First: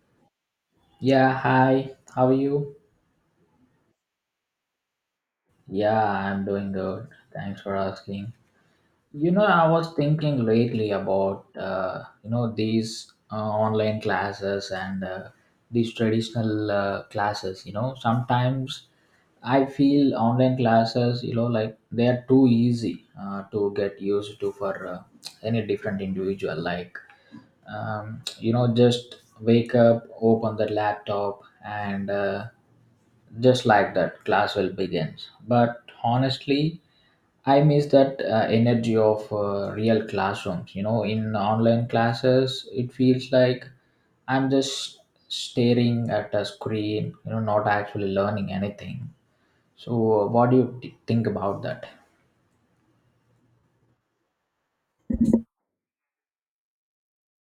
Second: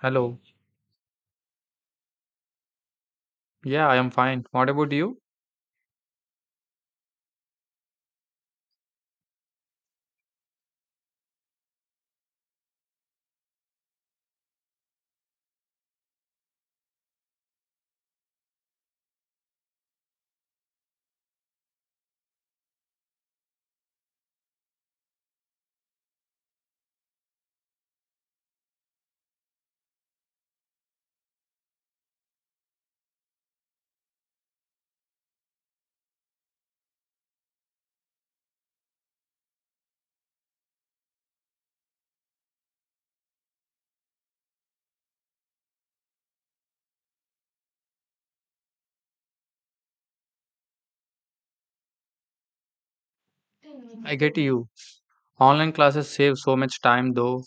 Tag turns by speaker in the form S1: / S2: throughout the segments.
S1: Hello.
S2: Yeah, hi. How are you?
S1: Yeah, I am fine. What about you?
S2: Yeah, I'm doing good. Thanks for asking. I was thinking lately about these online classes and these traditional classes. Sometimes I feel online classes, like they are too easy to get used to for any different individual. Like just wake up, open the laptop, and just like that, class will begin. But honestly, I miss that energy of real classrooms. In online classes, it feels like I'm just staring at a screen, not actually learning anything. So what do you think about that?
S1: I get you. Online classes save so much time though.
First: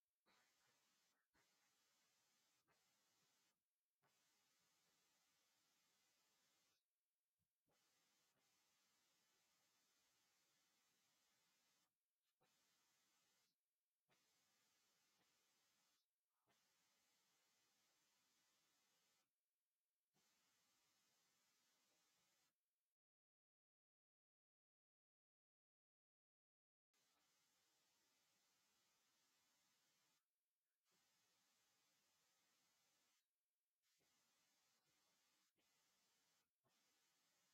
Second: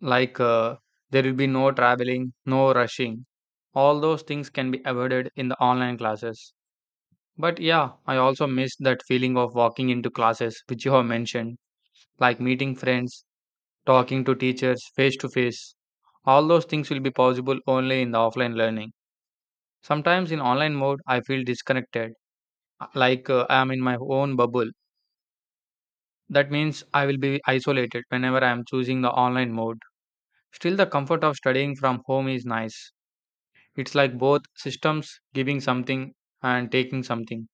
S1: Like uh, there will be no traveling, no rushing. All those things can be avoided in the online classes. But yeah, I also miss that feeling of walking into classes which you have mentioned, like meeting friends, talking to teachers face to face. All those things will be possible only in the offline learning. Sometimes in online mode I feel disconnected, I am in my own bubble. That means I will be isolated whenever I am choosing the online mode. Still, the comfort of studying from home is nice. It's like both systems giving something and taking something.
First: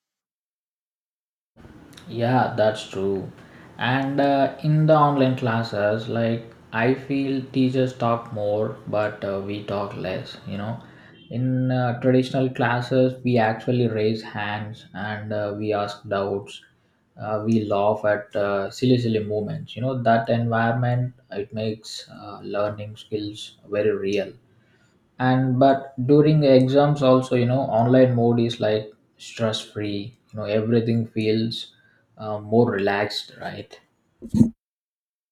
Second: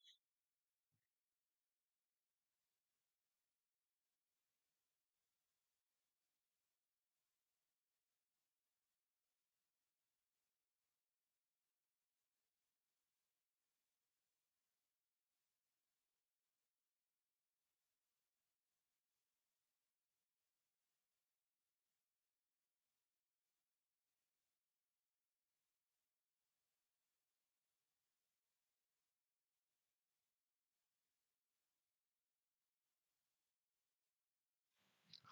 S2: Yeah, that's true. And in the online classes, like I feel teachers talk more, but we talk less. In traditional classes, we actually raise hands and we ask doubts. We laugh at silly, silly moments. That environment, it makes learning skills very real. And but during the exams also, online mode is like stress free, everything feels more relaxed, right?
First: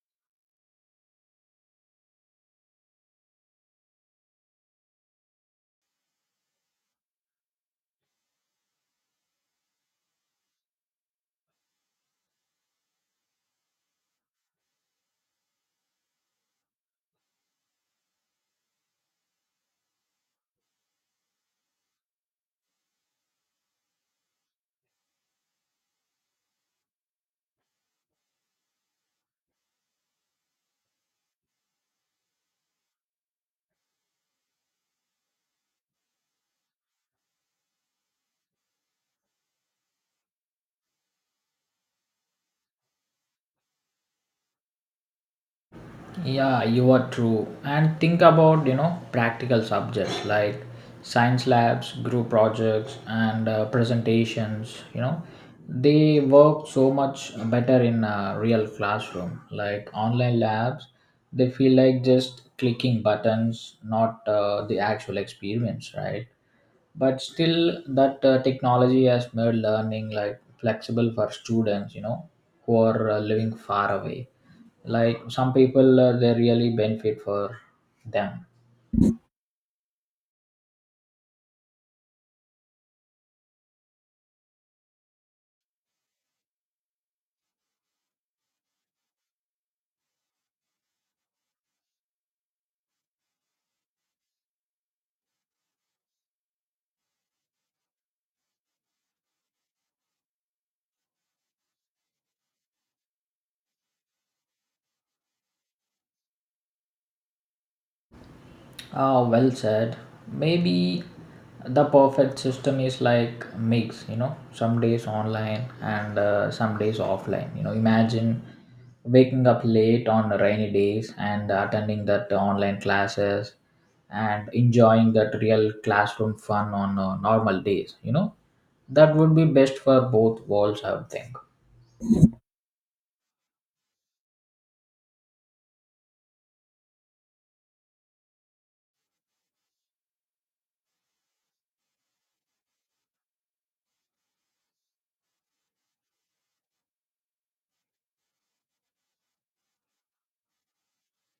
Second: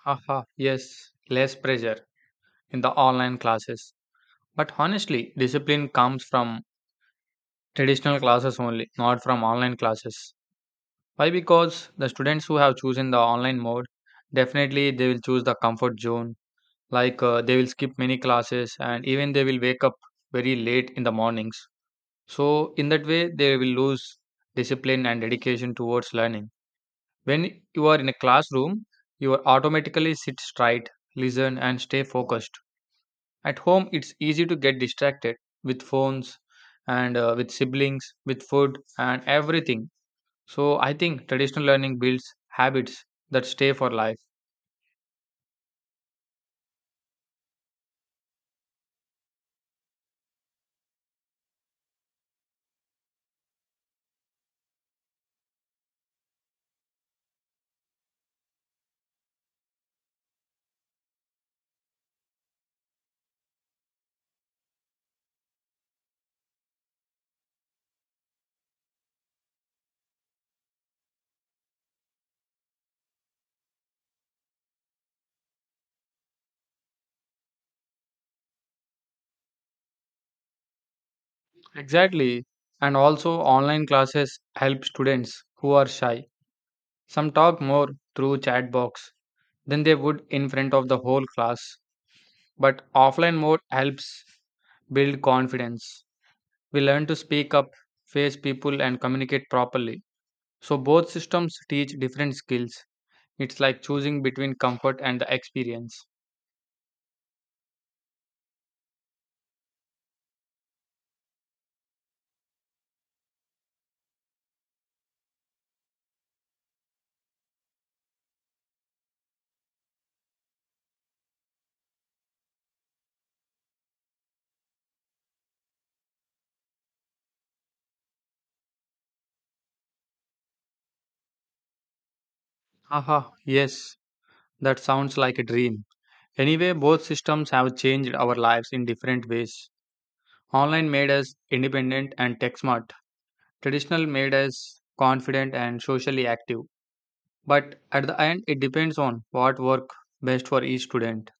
S1: Haha, yes, less pressure in the online classes. But honestly, discipline comes from traditional classes only, not from online classes. Why? Because the students who have chosen the online mode definitely they will choose the comfort zone. They will skip many classes and even they will wake up very late in the mornings. So, in that way, they will lose discipline and dedication towards learning. When you are in a classroom, you are automatically sit straight, listen, and stay focused. At home, it's easy to get distracted with phones and with siblings, with food, and everything. So, I think traditional learning builds habits that stay for life.
S2: Yeah, you are true. And think about, practical subjects like science labs, group projects, and presentations, they work so much better in a real classroom. Like online labs, they feel like just clicking buttons, not the actual experience, right? But still, that technology has made learning like flexible for students, who are living far away. Like some people, they really benefit for them.
S1: Exactly. And also, online classes help students who are shy. Some talk more through chat box than they would in front of the whole class. But offline mode helps build confidence. We learn to speak up, face people, and communicate properly. So, both systems teach different skills. It's like choosing between comfort and the experience.
S2: Ah, well said. Maybe the perfect system is like mix, some days online and some days offline. Imagine waking up late on rainy days and attending that online classes, and enjoying that real classroom fun on normal days. That would be best for both worlds, I would think.
S1: Haha, yes, that sounds like a dream. Anyway, both systems have changed our lives in different ways. Online made us independent and tech smart, traditional made us confident and socially active. But at the end, it depends on what work best for each student.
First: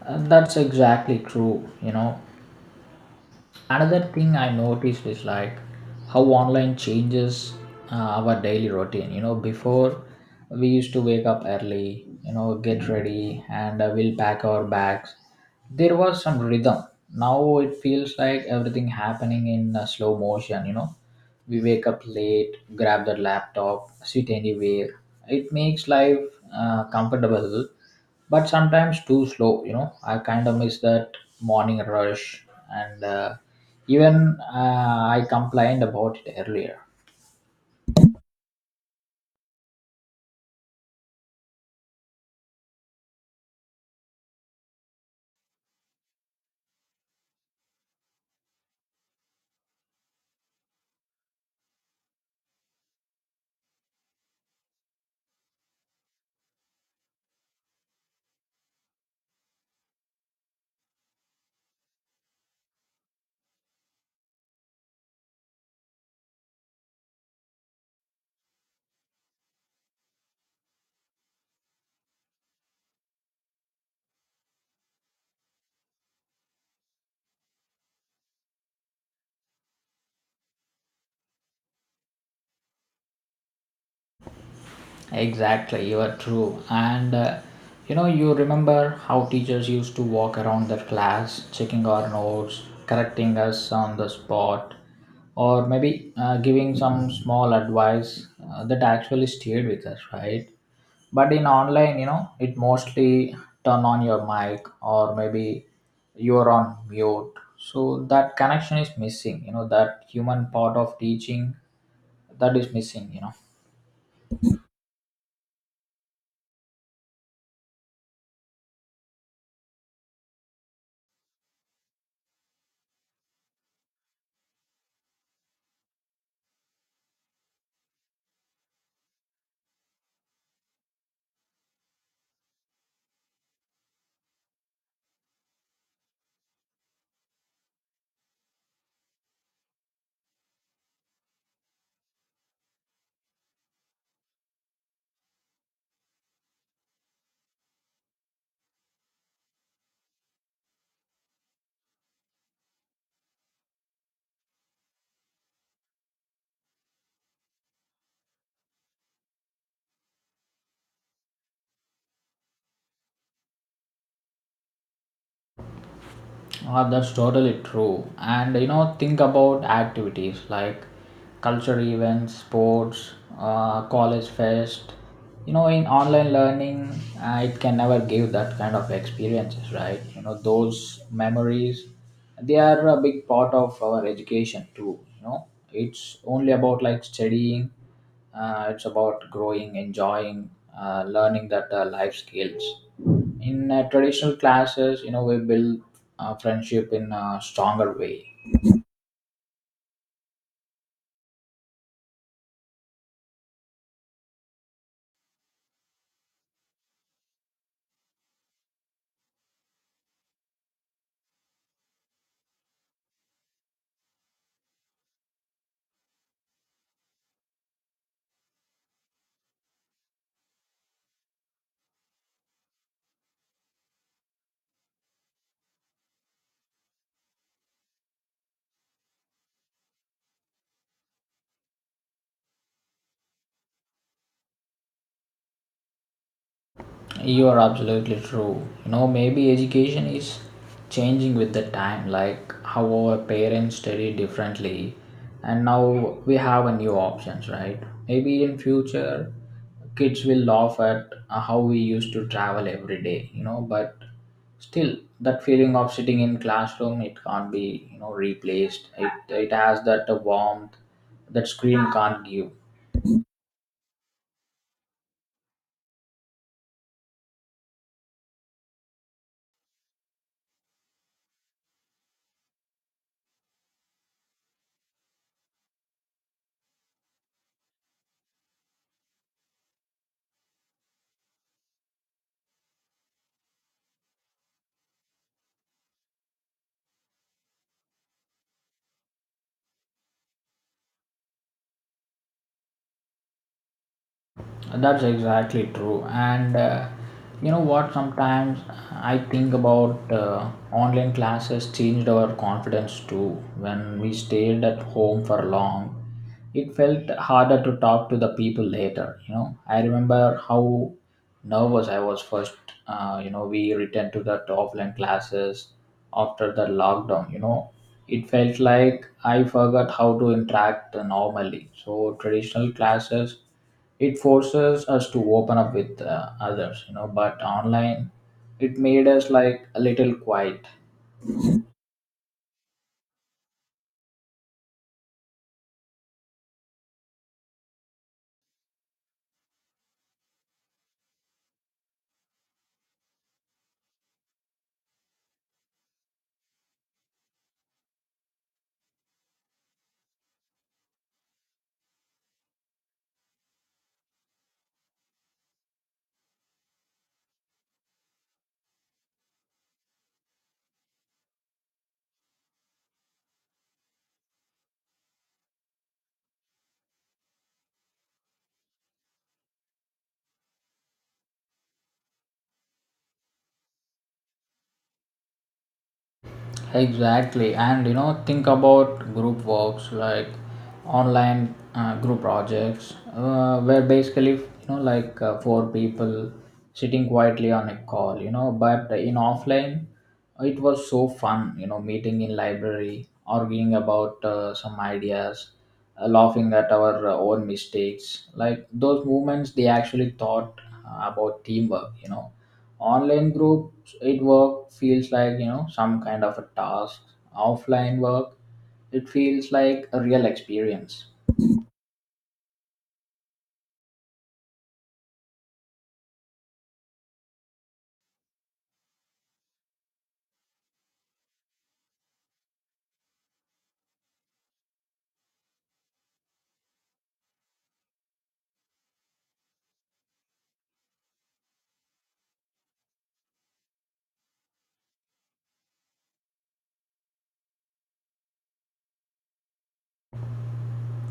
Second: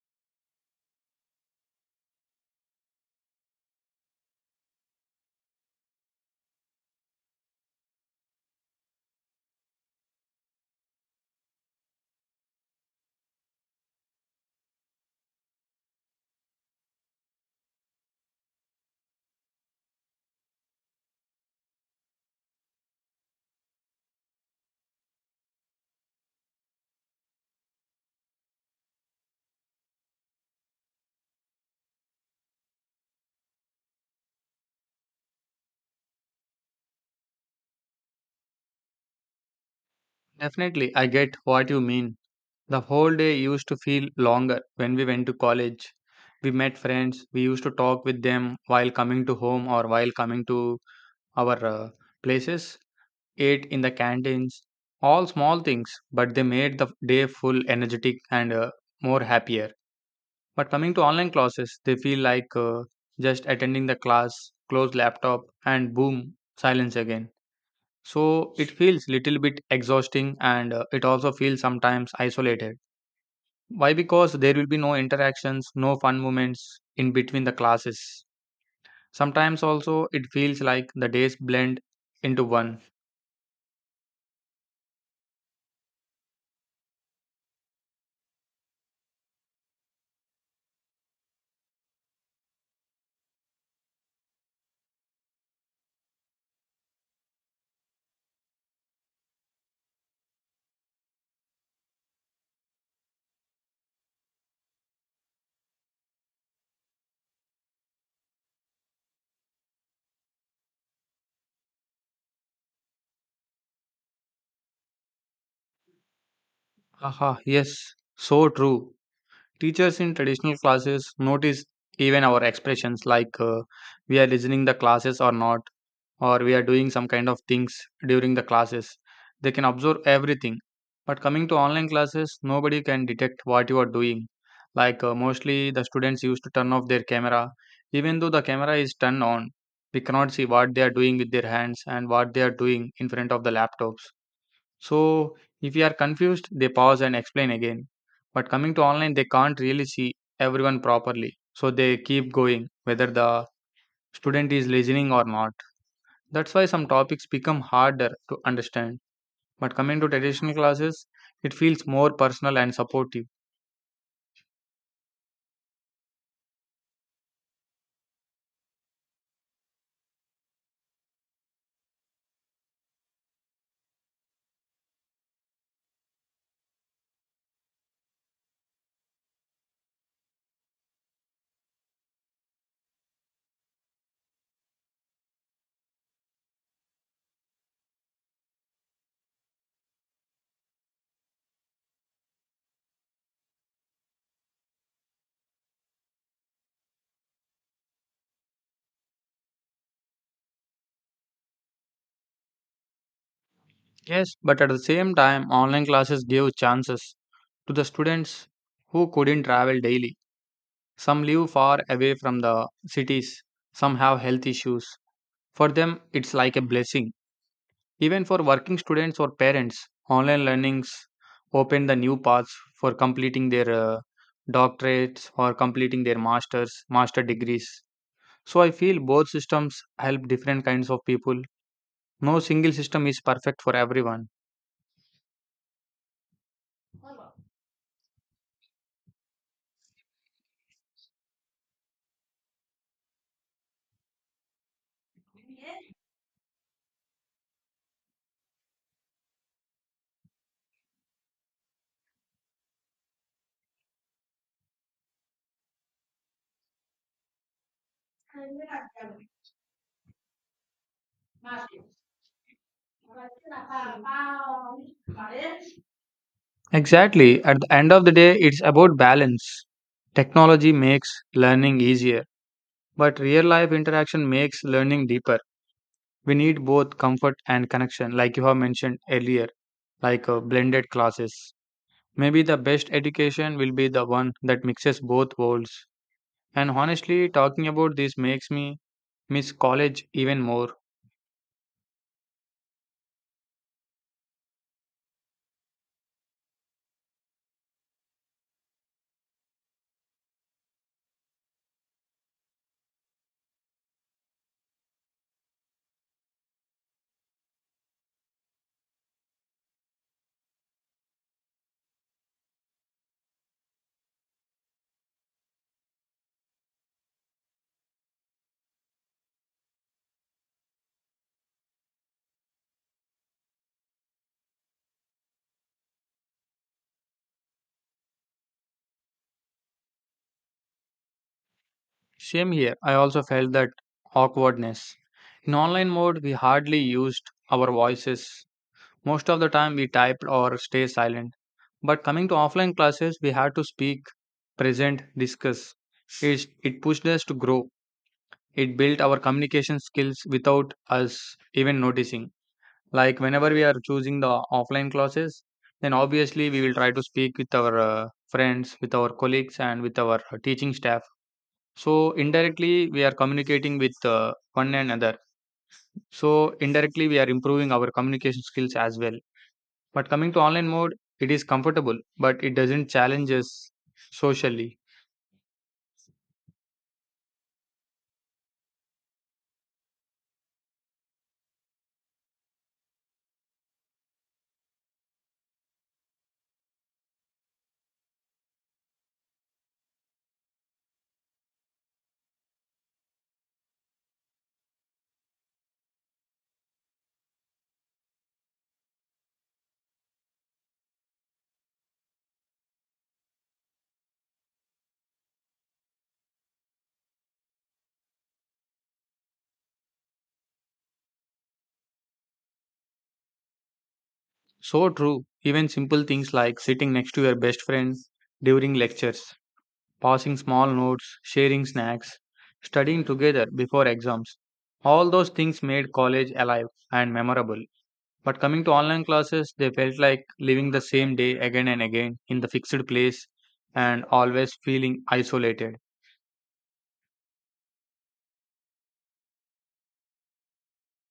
S2: And that's exactly true. Another thing I noticed is, like, how online changes our daily routine. Before, we used to wake up early, get ready and we'll pack our bags. There was some rhythm. Now it feels like everything happening in slow motion. We wake up late, grab the laptop, sit anywhere. It makes life comfortable, but sometimes too slow. I kind of miss that morning rush and even I complained about it earlier.
S1: Definitely, I get what you mean. The whole day used to feel longer when we went to college. We met friends, we used to talk with them while coming to home or while coming to our places, ate in the canteens, all small things, but they made the day full energetic and more happier. But coming to online classes, they feel like just attending the class, close laptop, and boom, silence again. So it feels little bit exhausting and it also feels sometimes isolated. Why? Because there will be no interactions, no fun moments in between the classes. Sometimes also it feels like the days blend into one.
S2: Exactly, you are true. And you remember how teachers used to walk around their class, checking our notes, correcting us on the spot, or maybe giving some small advice that actually stayed with us, right? But in online, it mostly turn on your mic or maybe you're on mute. So that connection is missing, that human part of teaching, that is missing.
S1: Haha, yes, so true. Teachers in traditional classes notice even our expressions, we are listening the classes or not, or we are doing some kind of things during the classes. They can observe everything. But coming to online classes, nobody can detect what you are doing. Mostly the students used to turn off their camera. Even though the camera is turned on, we cannot see what they are doing with their hands and what they are doing in front of the laptops. So if you are confused, they pause and explain again. But coming to online, they can't really see everyone properly, so they keep going whether the student is listening or not. That's why some topics become harder to understand. But coming to traditional classes, it feels more personal and supportive.
S2: Ah, that's totally true. And think about activities like cultural events, sports, college fest. In online learning, it can never give that kind of experiences, right? Those memories, they are a big part of our education too. It's only about like studying, it's about growing, enjoying, learning that life skills. In traditional classes, we build friendship in a stronger way.
S1: Yes, but at the same time, online classes give chances to the students who couldn't travel daily. Some live far away from the cities, some have health issues. For them, it's like a blessing. Even for working students or parents, online learnings open the new paths for completing their doctorates or completing their masters, master degrees. So I feel both systems help different kinds of people. No single system is perfect for everyone.
S2: You are absolutely true. Maybe education is changing with the time, like how our parents study differently, and now we have a new options, right? Maybe in future, kids will laugh at how we used to travel every day, but still that feeling of sitting in classroom, it can't be, you know, replaced. It has that warmth that screen can't give.
S1: Exactly. At the end of the day, it's about balance. Technology makes learning easier, but real life interaction makes learning deeper. We need both comfort and connection, like you have mentioned earlier, blended classes. Maybe the best education will be the one that mixes both worlds. And honestly, talking about this makes me miss college even more.
S2: That's exactly true. And you know what? Sometimes I think about online classes changed our confidence too. When we stayed at home for long, it felt harder to talk to the people later. I remember how nervous I was first. We returned to the offline classes after the lockdown. It felt like I forgot how to interact normally. So traditional classes, it forces us to open up with others, you know, but online, it made us like a little quiet.
S1: Same here. I also felt that awkwardness. In online mode, we hardly used our voices. Most of the time, we typed or stay silent. But coming to offline classes, we had to speak, present, discuss. It pushed us to grow. It built our communication skills without us even noticing. Like whenever we are choosing the offline classes, then obviously we will try to speak with our friends, with our colleagues, and with our teaching staff. So, indirectly, we are communicating with one another. So, indirectly, we are improving our communication skills as well. But coming to online mode, it is comfortable, but it doesn't challenge us socially.
S2: Exactly, and think about group works like online group projects, where basically, like four people sitting quietly on a call, but in offline, it was so fun, meeting in library, arguing about some ideas, laughing at our own mistakes. Like those moments, they actually thought about teamwork, online group, it work feels like, some kind of a task. Offline work, it feels like a real experience.
S1: So true. Even simple things like sitting next to your best friend during lectures, passing small notes, sharing snacks, studying together before exams. All those things made college alive and memorable. But coming to online classes, they felt like living the same day again and again in the fixed place and always feeling isolated.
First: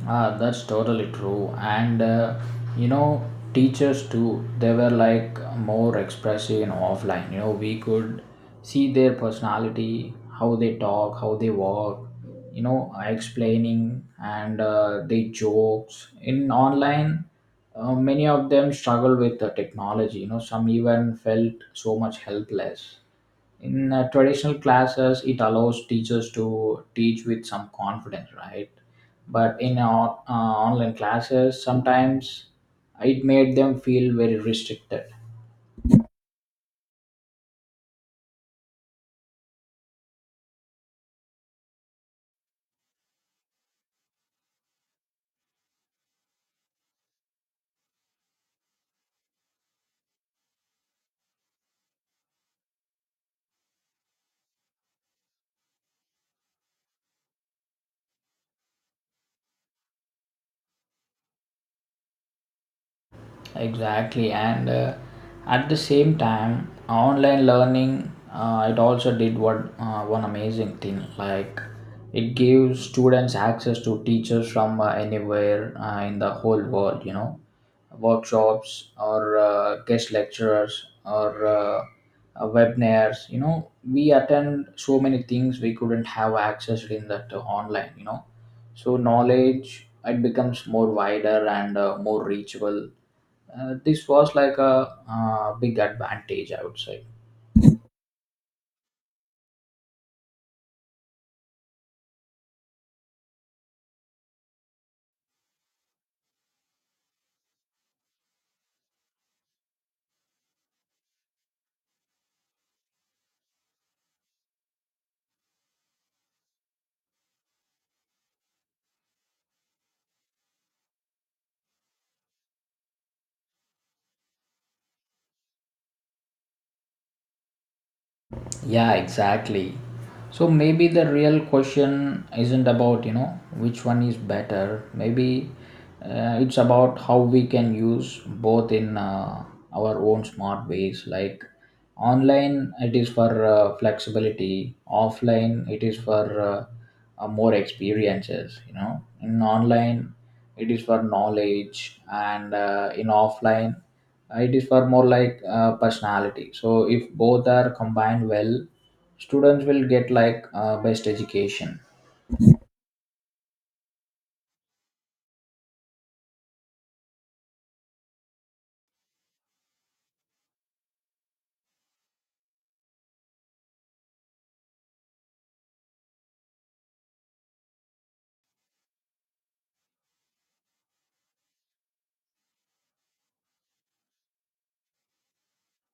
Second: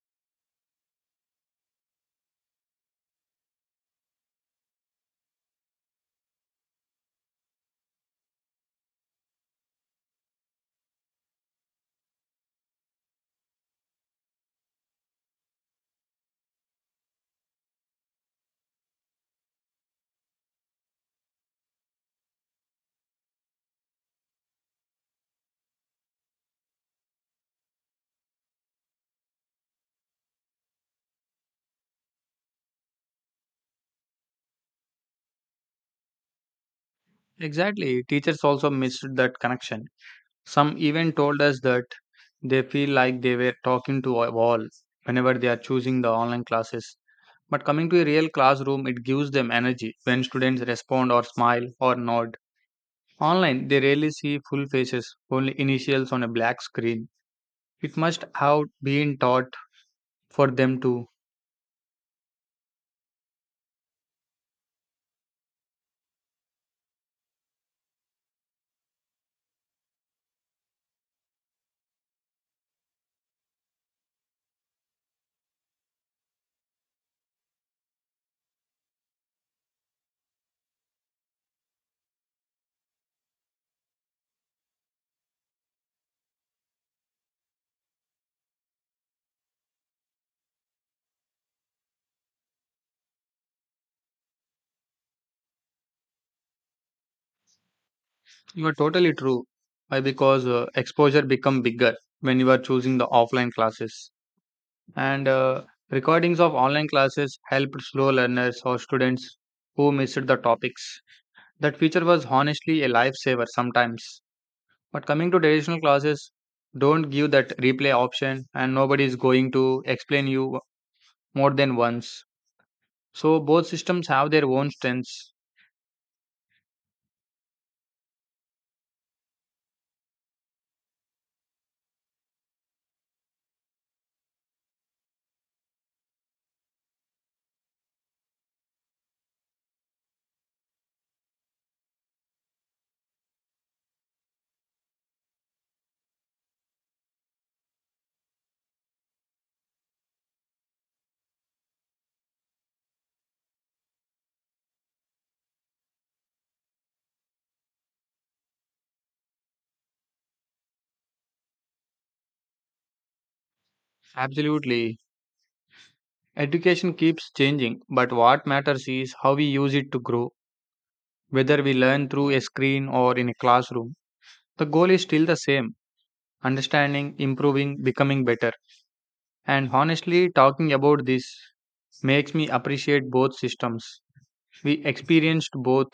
S2: Ah, that's totally true. And you know, teachers too, they were like more expressive in offline. We could see their personality, how they talk, how they walk, explaining and they jokes. In online, many of them struggle with the technology. Some even felt so much helpless in traditional classes. It allows teachers to teach with some confidence, right? But in our, online classes sometimes, it made them feel very restricted.
S1: Exactly, teachers also missed that connection. Some even told us that they feel like they were talking to a wall whenever they are choosing the online classes. But coming to a real classroom, it gives them energy when students respond or smile or nod. Online, they rarely see full faces, only initials on a black screen. It must have been taught for them to
S2: Exactly, and at the same time, online learning, it also did what, one amazing thing. Like it gives students access to teachers from anywhere in the whole world, workshops or guest lecturers or webinars. We attend so many things we couldn't have access in that online, so knowledge, it becomes more wider and more reachable. This was like a big advantage, I would say.
S1: You are totally true. Why? Because exposure become bigger when you are choosing the offline classes, and recordings of online classes helped slow learners or students who missed the topics. That feature was honestly a lifesaver sometimes. But coming to traditional classes, don't give that replay option, and nobody is going to explain you more than once. So both systems have their own strengths.
S2: Yeah, exactly. So maybe the real question isn't about, which one is better. Maybe it's about how we can use both in our own smart ways. Like online, it is for flexibility, offline, it is for more experiences. In online, it is for knowledge, and in offline, it is for more like personality. So if both are combined well, students will get like best education.
S1: Absolutely, education keeps changing, but what matters is how we use it to grow. Whether we learn through a screen or in a classroom, the goal is still the same understanding, improving, becoming better. And honestly, talking about this makes me appreciate both systems. We experienced both,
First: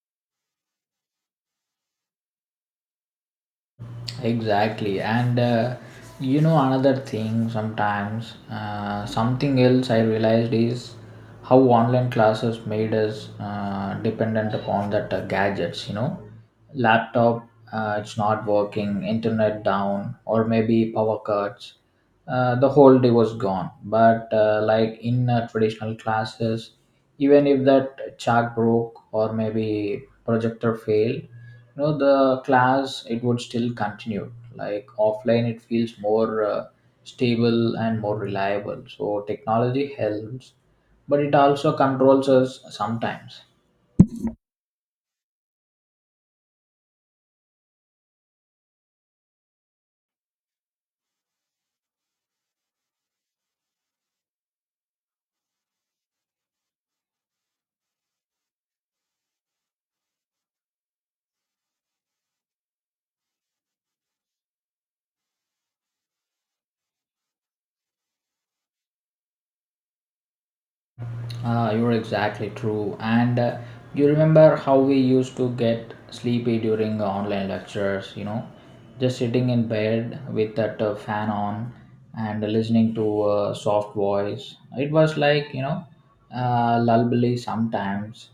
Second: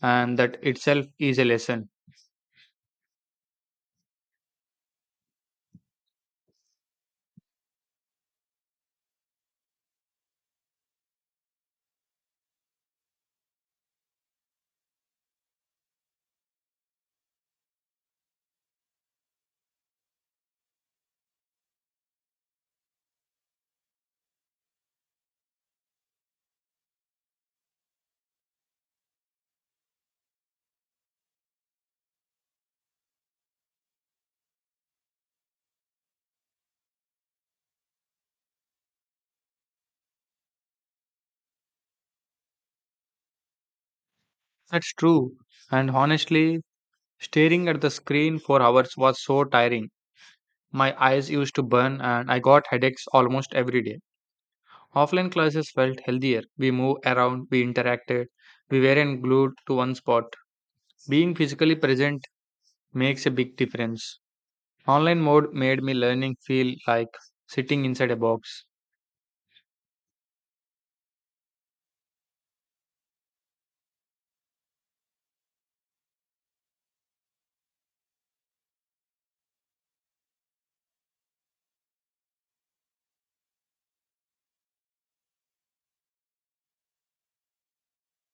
S1: and that itself is a lesson.
S2: Exactly, and another thing sometimes, something else I realized is how online classes made us dependent upon that gadgets, laptop it's not working, internet down, or maybe power cuts, the whole day was gone. But like in traditional classes, even if that chalk broke or maybe projector failed, the class, it would still continue. Like offline, it feels more stable and more reliable. So technology helps, but it also controls us sometimes.
S1: That's true. And honestly, staring at the screen for hours was so tiring. My eyes used to burn, and I got headaches almost every day. Offline classes felt healthier. We moved around, we interacted, we weren't glued to one spot. Being physically present makes a big difference. Online mode made me learning feel like sitting inside a box.
S2: Ah, you're exactly true. And you remember how we used to get sleepy during the online lectures, just sitting in bed with that fan on and listening to a soft voice. It was like, lullaby sometimes.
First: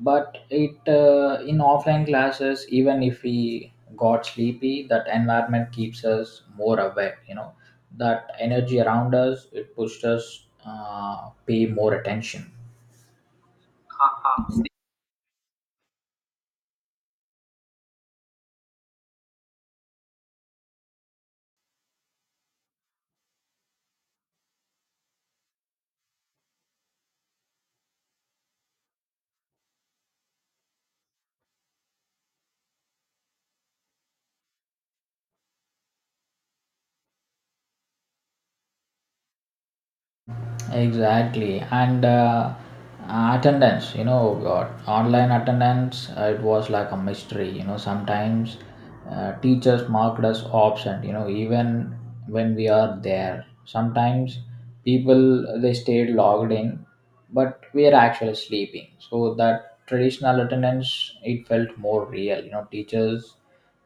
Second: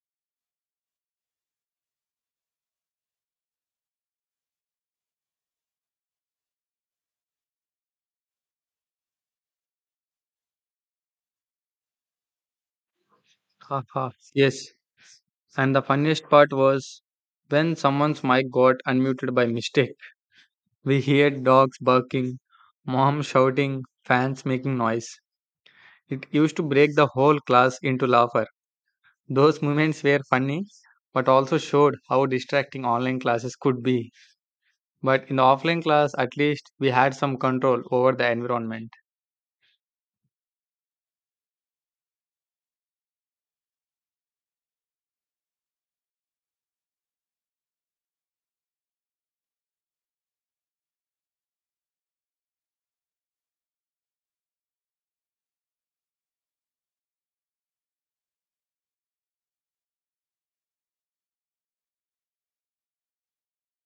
S2: But it in offline classes, even if we got sleepy, that environment keeps us more awake. That energy around us, it pushed us pay more attention. Ha
S1: Haha.
S2: ha.
S1: Yes. And the funniest part was when someone's mic got unmuted by mistake. We heard dogs barking, mom shouting, fans making noise. It used to break the whole class into laughter. Those moments were funny, but also showed how distracting online classes could be. But in the offline class, at least we had some control over the environment.
S2: Exactly, and attendance, God, online attendance, it was like a mystery. Sometimes teachers marked us absent. Even when we are there, sometimes people they stayed logged in, but we are actually sleeping. So that traditional attendance, it felt more real. Teachers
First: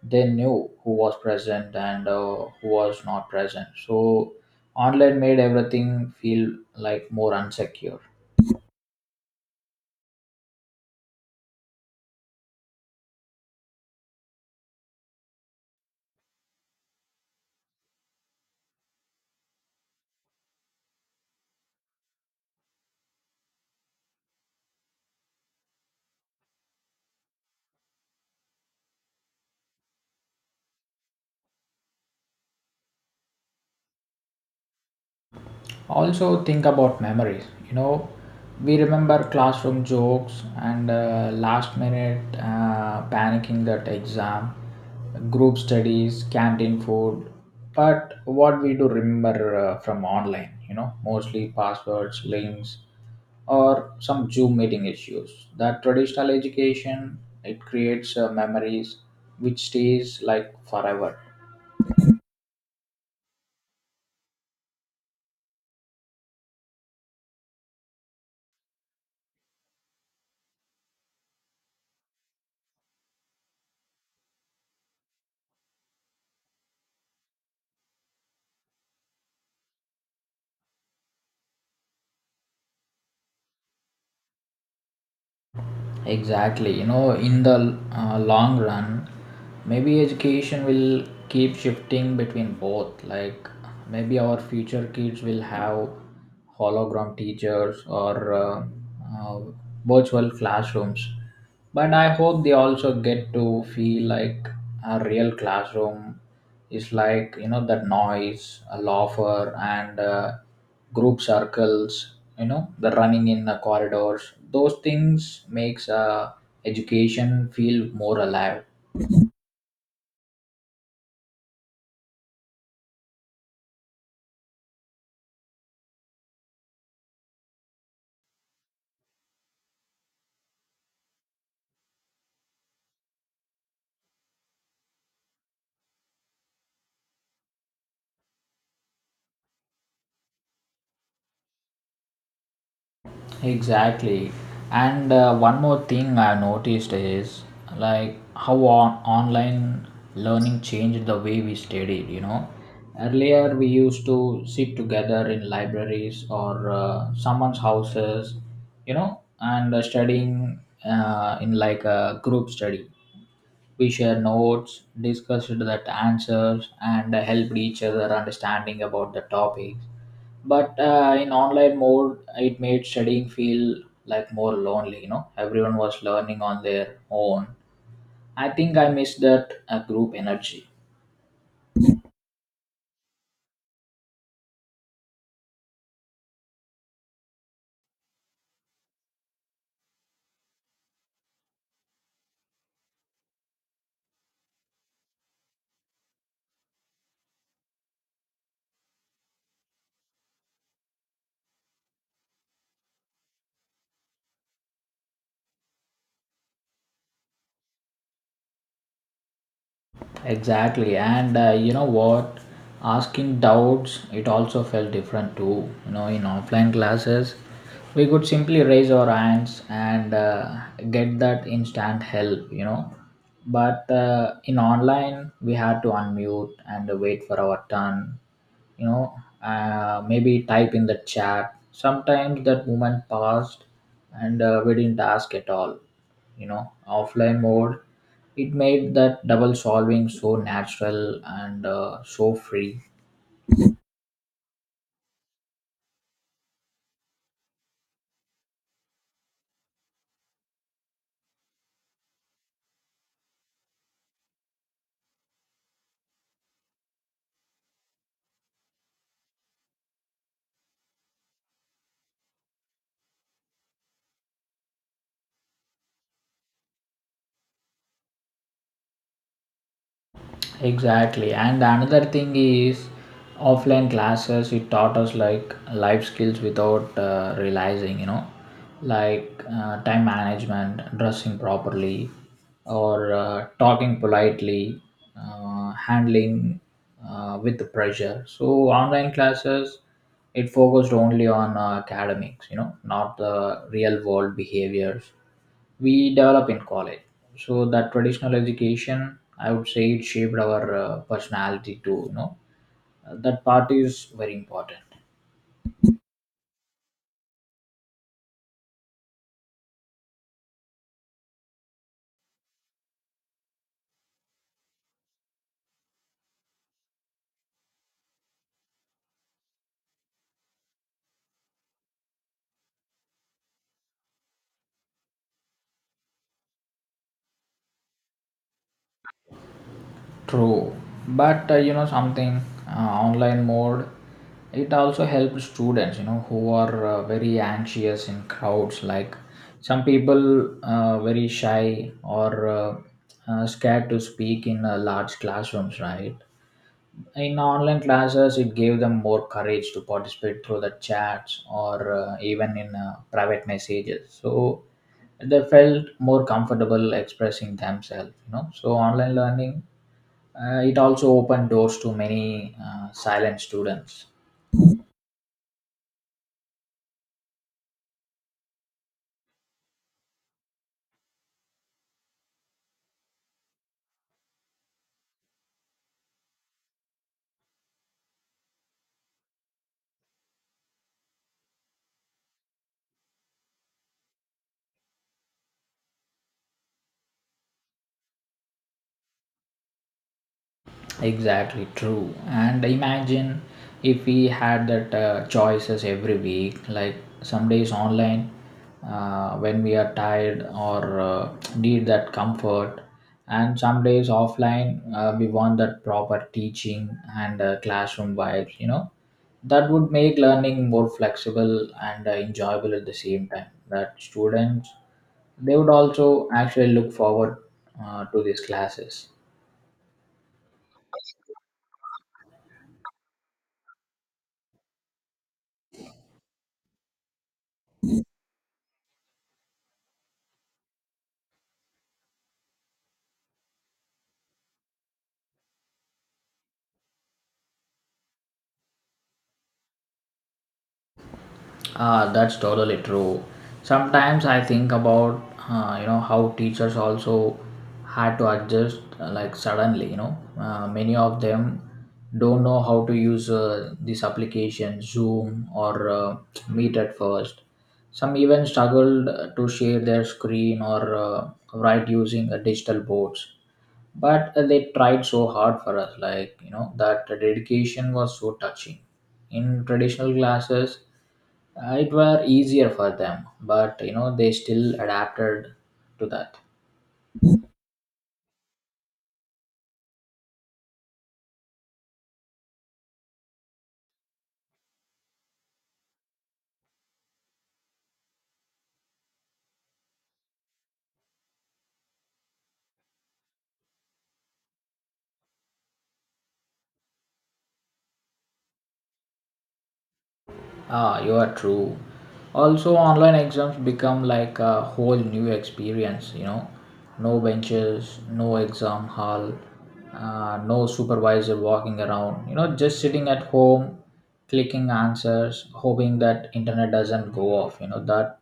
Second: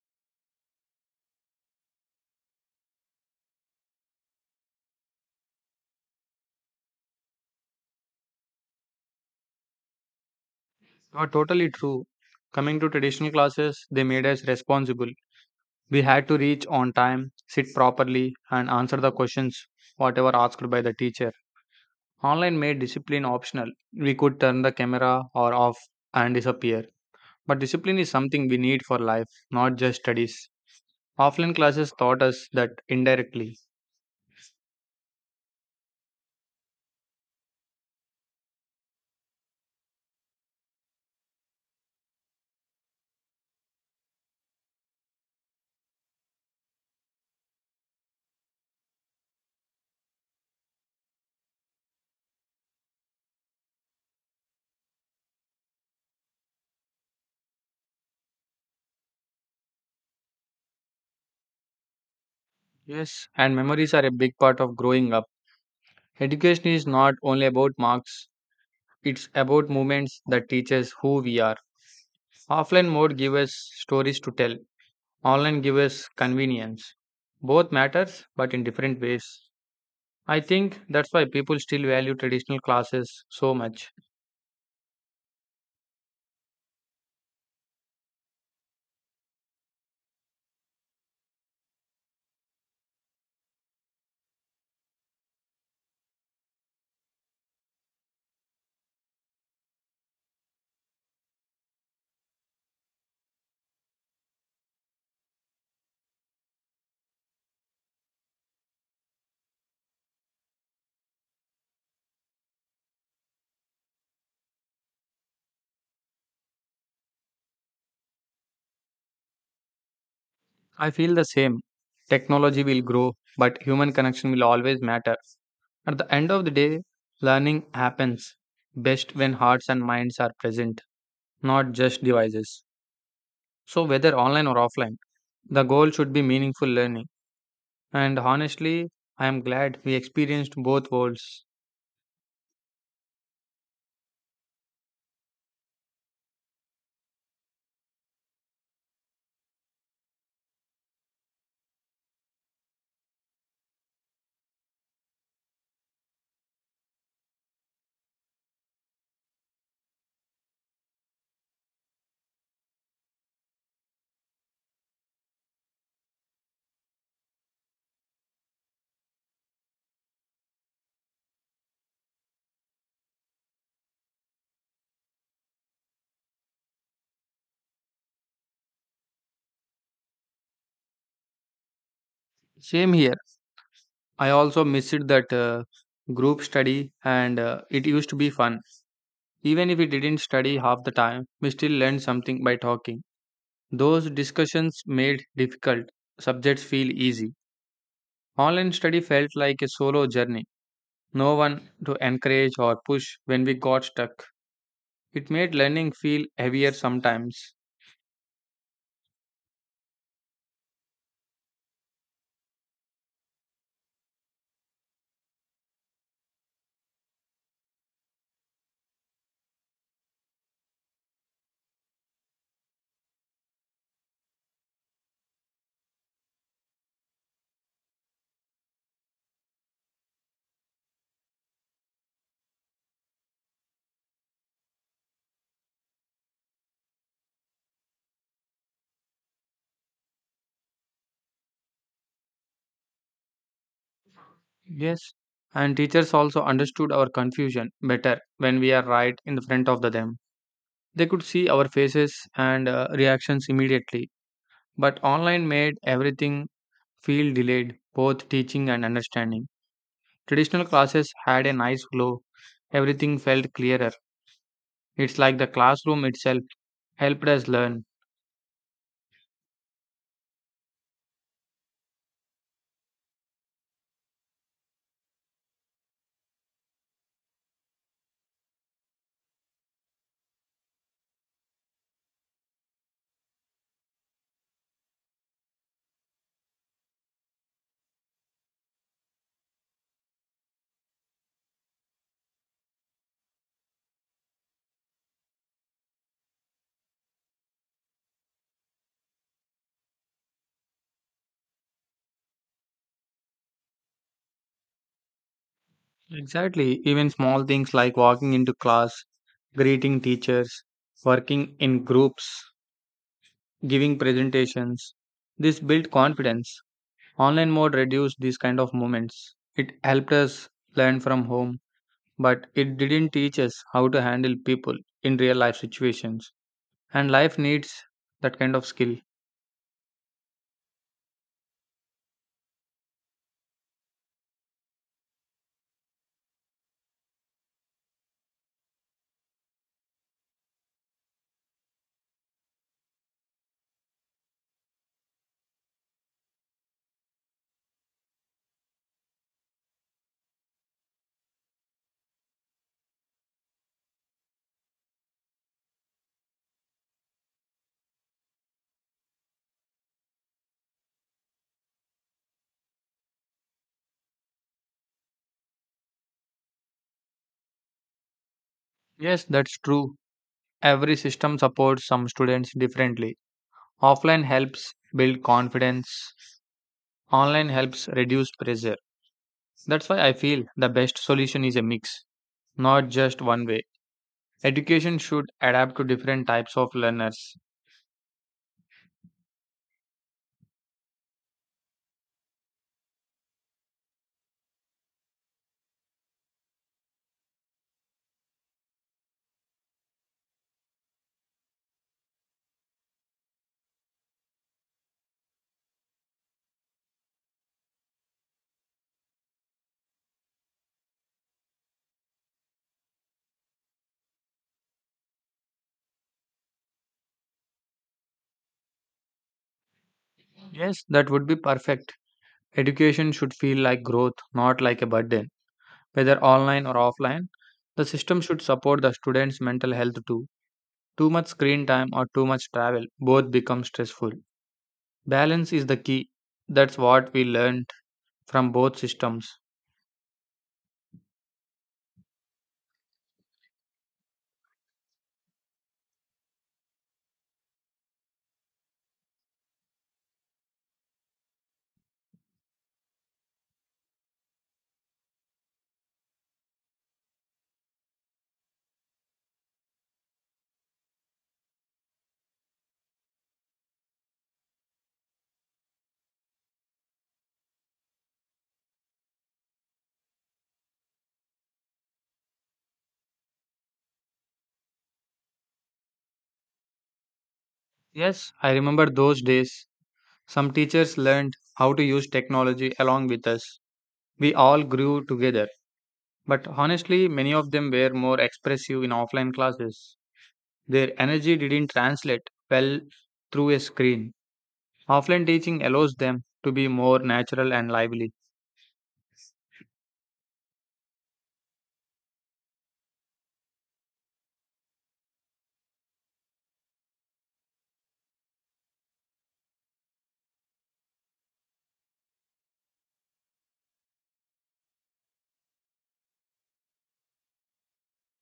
S2: they knew who was present and who was not present. So online made everything feel like more unsecure.
S1: You're totally true. Coming to traditional classes, they made us responsible. We had to reach on time, sit properly, and answer the questions whatever asked by the teacher. Online made discipline optional. We could turn the camera or off and disappear. But discipline is something we need for life, not just studies. Offline classes taught us that indirectly.
S2: Also, think about memories. We remember classroom jokes and last minute panicking that exam, group studies, canteen food. But what we do remember from online, mostly passwords, links, or some Zoom meeting issues. That traditional education, it creates memories which stays like forever.
S1: Yes, and memories are a big part of growing up. Education is not only about marks, it's about moments that teach us who we are. Offline mode give us stories to tell. Online give us convenience. Both matters, but in different ways. I think that's why people still value traditional classes so much.
S2: Exactly. In the long run, maybe education will keep shifting between both. Like, maybe our future kids will have hologram teachers or uh, virtual classrooms. But I hope they also get to feel like a real classroom is like, that noise, a laughter and group circles, the running in the corridors. Those things makes education feel more alive.
S1: I feel the same. Technology will grow, but human connection will always matter. At the end of the day, learning happens best when hearts and minds are present, not just devices. So, whether online or offline, the goal should be meaningful learning. And honestly, I am glad we experienced both worlds.
S2: Exactly. And one more thing I've noticed is like how online learning changed the way we studied. Earlier, we used to sit together in libraries or someone's houses, and studying in like a group study. We share notes, discussed that answers, and helped each other understanding about the topics. But in online mode, it made studying feel like more lonely. Everyone was learning on their own. I think I missed that group energy.
S1: Same here. I also missed that group study and it used to be fun. Even if we didn't study half the time, we still learned something by talking. Those discussions made difficult subjects feel easy. Online study felt like a solo journey. No one to encourage or push when we got stuck. It made learning feel heavier sometimes.
S2: Exactly, and you know what? Asking doubts, it also felt different too. You know, in offline classes, we could simply raise our hands and get that instant help. But in online, we had to unmute and wait for our turn, you know, maybe type in the chat. Sometimes that moment passed and we didn't ask at all, you know. Offline mode, it made that double solving so natural and so free.
S1: Yes. And teachers also understood our confusion better when we are right in the front of the them. They could see our faces and reactions immediately. But online made everything feel delayed, both teaching and understanding. Traditional classes had a nice glow, everything felt clearer. It's like the classroom itself helped us learn.
S2: Exactly, and another thing is, offline classes, it taught us like life skills without realizing, you know, like time management, dressing properly, or talking politely, handling with the pressure. So online classes, it focused only on academics, you know, not the real world behaviors we develop in college. So that traditional education, I would say, it shaped our personality too. You know, that part is very important.
S1: Exactly, even small things like walking into class, greeting teachers, working in groups, giving presentations. This built confidence. Online mode reduced these kind of moments. It helped us learn from home, but it didn't teach us how to handle people in real life situations. And life needs that kind of skill.
S2: True, but you know something, online mode. It also helps students, you know, who are very anxious in crowds. Like some people, very shy, or uh, scared to speak in large classrooms, right? In online classes, it gave them more courage to participate through the chats or even in private messages. So they felt more comfortable expressing themselves, you know. So online learning, it also opened doors to many silent students.
S1: Yes, that's true. Every system supports some students differently. Offline helps build confidence, online helps reduce pressure. That's why I feel the best solution is a mix, not just one way. Education should adapt to different types of learners.
S2: Exactly true. And imagine if we had that choices every week, like some days online when we are tired or need that comfort, and some days offline we want that proper teaching and classroom vibes. You know, that would make learning more flexible and enjoyable at the same time. That students, they would also actually look forward to these classes.
S1: Yes, that would be perfect. Education should feel like growth, not like a burden, whether online or offline. The system should support the students' mental health too. Too much screen time or too much travel both become stressful. Balance is the key. That's what we learned from both systems.
S2: That's totally true. Sometimes I think about you know how teachers also had to adjust like suddenly. You know, many of them don't know how to use this application Zoom or Meet at first. Some even struggled to share their screen or write using digital boards, but they tried so hard for us, like you know, that dedication was so touching. In traditional classes, it were easier for them, but you know, they still adapted to that.
S1: Yes, I remember those days. Some teachers learned how to use technology along with us. We all grew together. But honestly, many of them were more expressive in offline classes. Their energy didn't translate well through a screen. Offline teaching allows them to be more natural and lively.
S2: Ah, you are true. Also, online exams become like a whole new experience, you know. No benches, no exam hall, no supervisor walking around, you know, just sitting at home, clicking answers, hoping that internet doesn't go off, you know, that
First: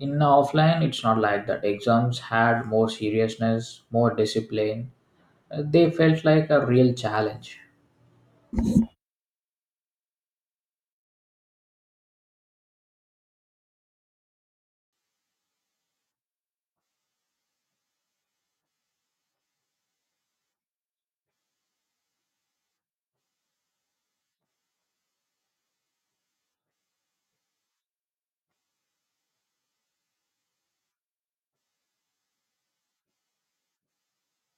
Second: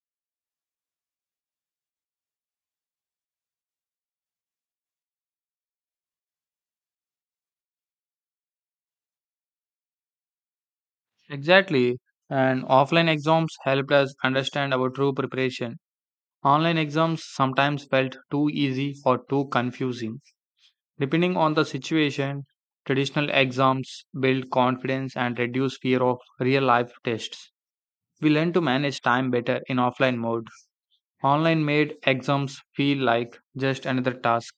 S2: in offline it's not like that. Exams had more seriousness, more discipline. They felt like a real challenge.
S1: Exactly. And offline exams helped us understand our true preparation. Online exams sometimes felt too easy or too confusing. Depending on the situation, traditional exams build confidence and reduce fear of real life tests. We learn to manage time better in offline mode. Online made exams feel like just another task.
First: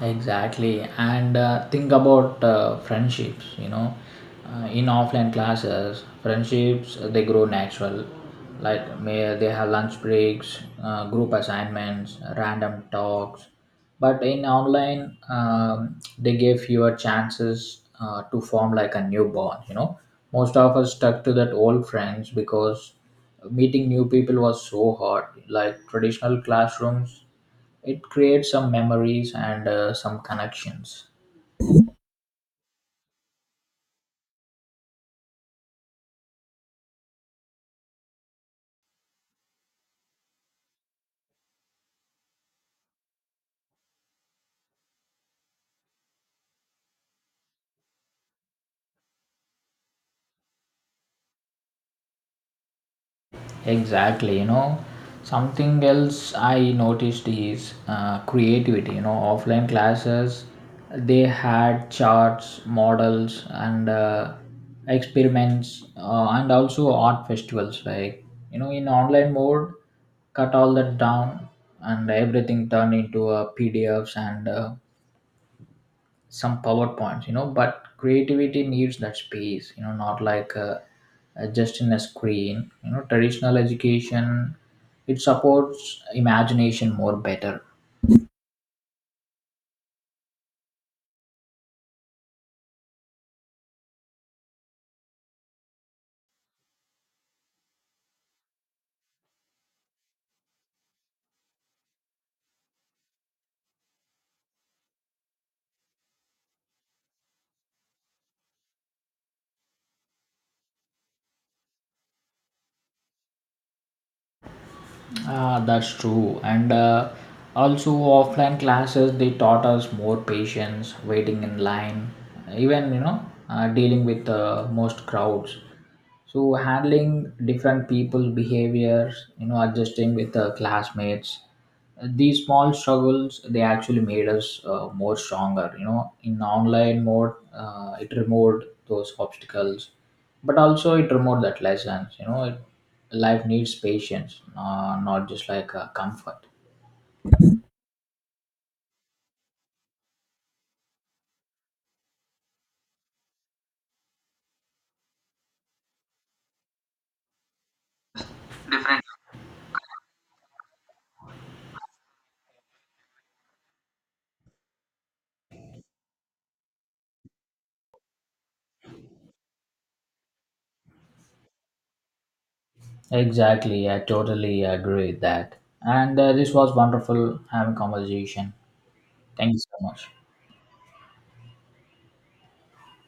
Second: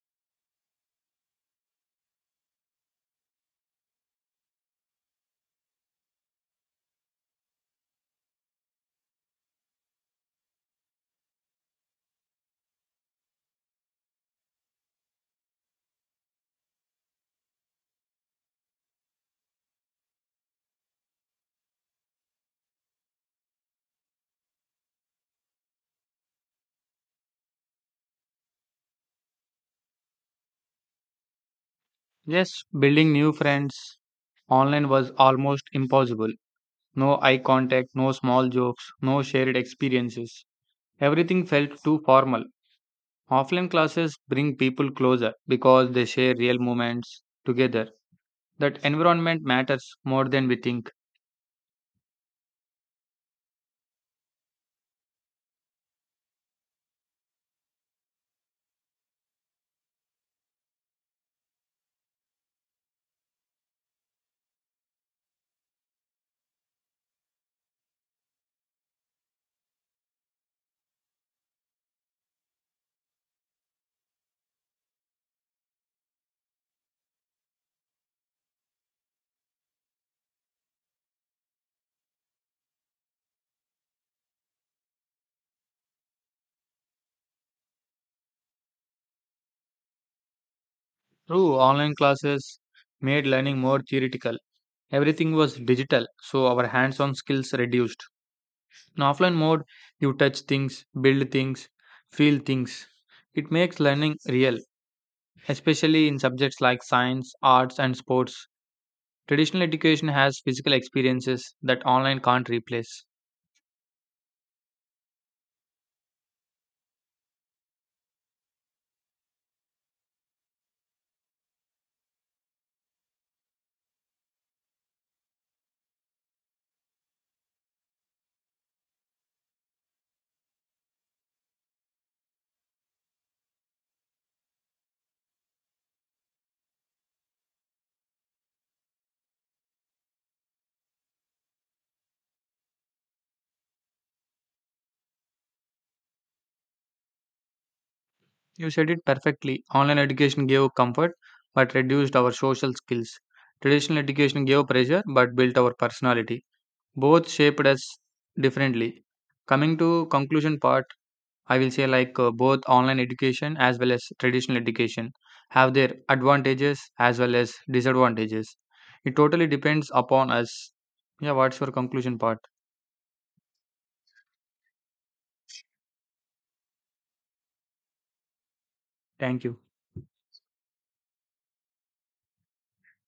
S2: Exactly, and think about friendships. You know, in offline classes, friendships they grow natural. Like may they have lunch breaks, group assignments, random talks. But in online, they give fewer chances to form like a new bond. You know, most of us stuck to that old friends because meeting new people was so hard. Like traditional classrooms, it creates some memories and some connections.
S1: Yes, building new friends online was almost impossible. No eye contact, no small jokes, no shared experiences. Everything felt too formal. Offline classes bring people closer because they share real moments together. That environment matters more than we think.
S2: Exactly, you know, something else I noticed is creativity. You know, offline classes, they had charts, models, and experiments, and also art festivals. Like you know, in online mode, cut all that down, and everything turned into PDFs and some PowerPoints. You know, but creativity needs that space, you know, not like just in a screen. You know, traditional education, it supports imagination more better.
S1: True, online classes made learning more theoretical. Everything was digital, so our hands on skills reduced. In offline mode, you touch things, build things, feel things. It makes learning real, especially in subjects like science, arts, and sports. Traditional education has physical experiences that online can't replace.
S2: Ah, that's true, and also offline classes, they taught us more patience, waiting in line, even you know, dealing with most crowds, so handling different people's behaviors, you know, adjusting with classmates. These small struggles, they actually made us more stronger, you know. In online mode, it removed those obstacles, but also it removed that lessons. You know it, life needs patience, not just like comfort.
S1: You said it perfectly. Online education gave comfort but reduced our social skills. Traditional education gave pressure but built our personality. Both shaped us differently. Coming to conclusion part, I will say both online education as well as traditional education have their advantages as well as disadvantages. It totally depends upon us. Yeah, what's your conclusion part?
S2: Exactly, I totally agree with that. And this was wonderful having conversation.
S1: Thank
S2: Thank
S1: you.
S2: you so much.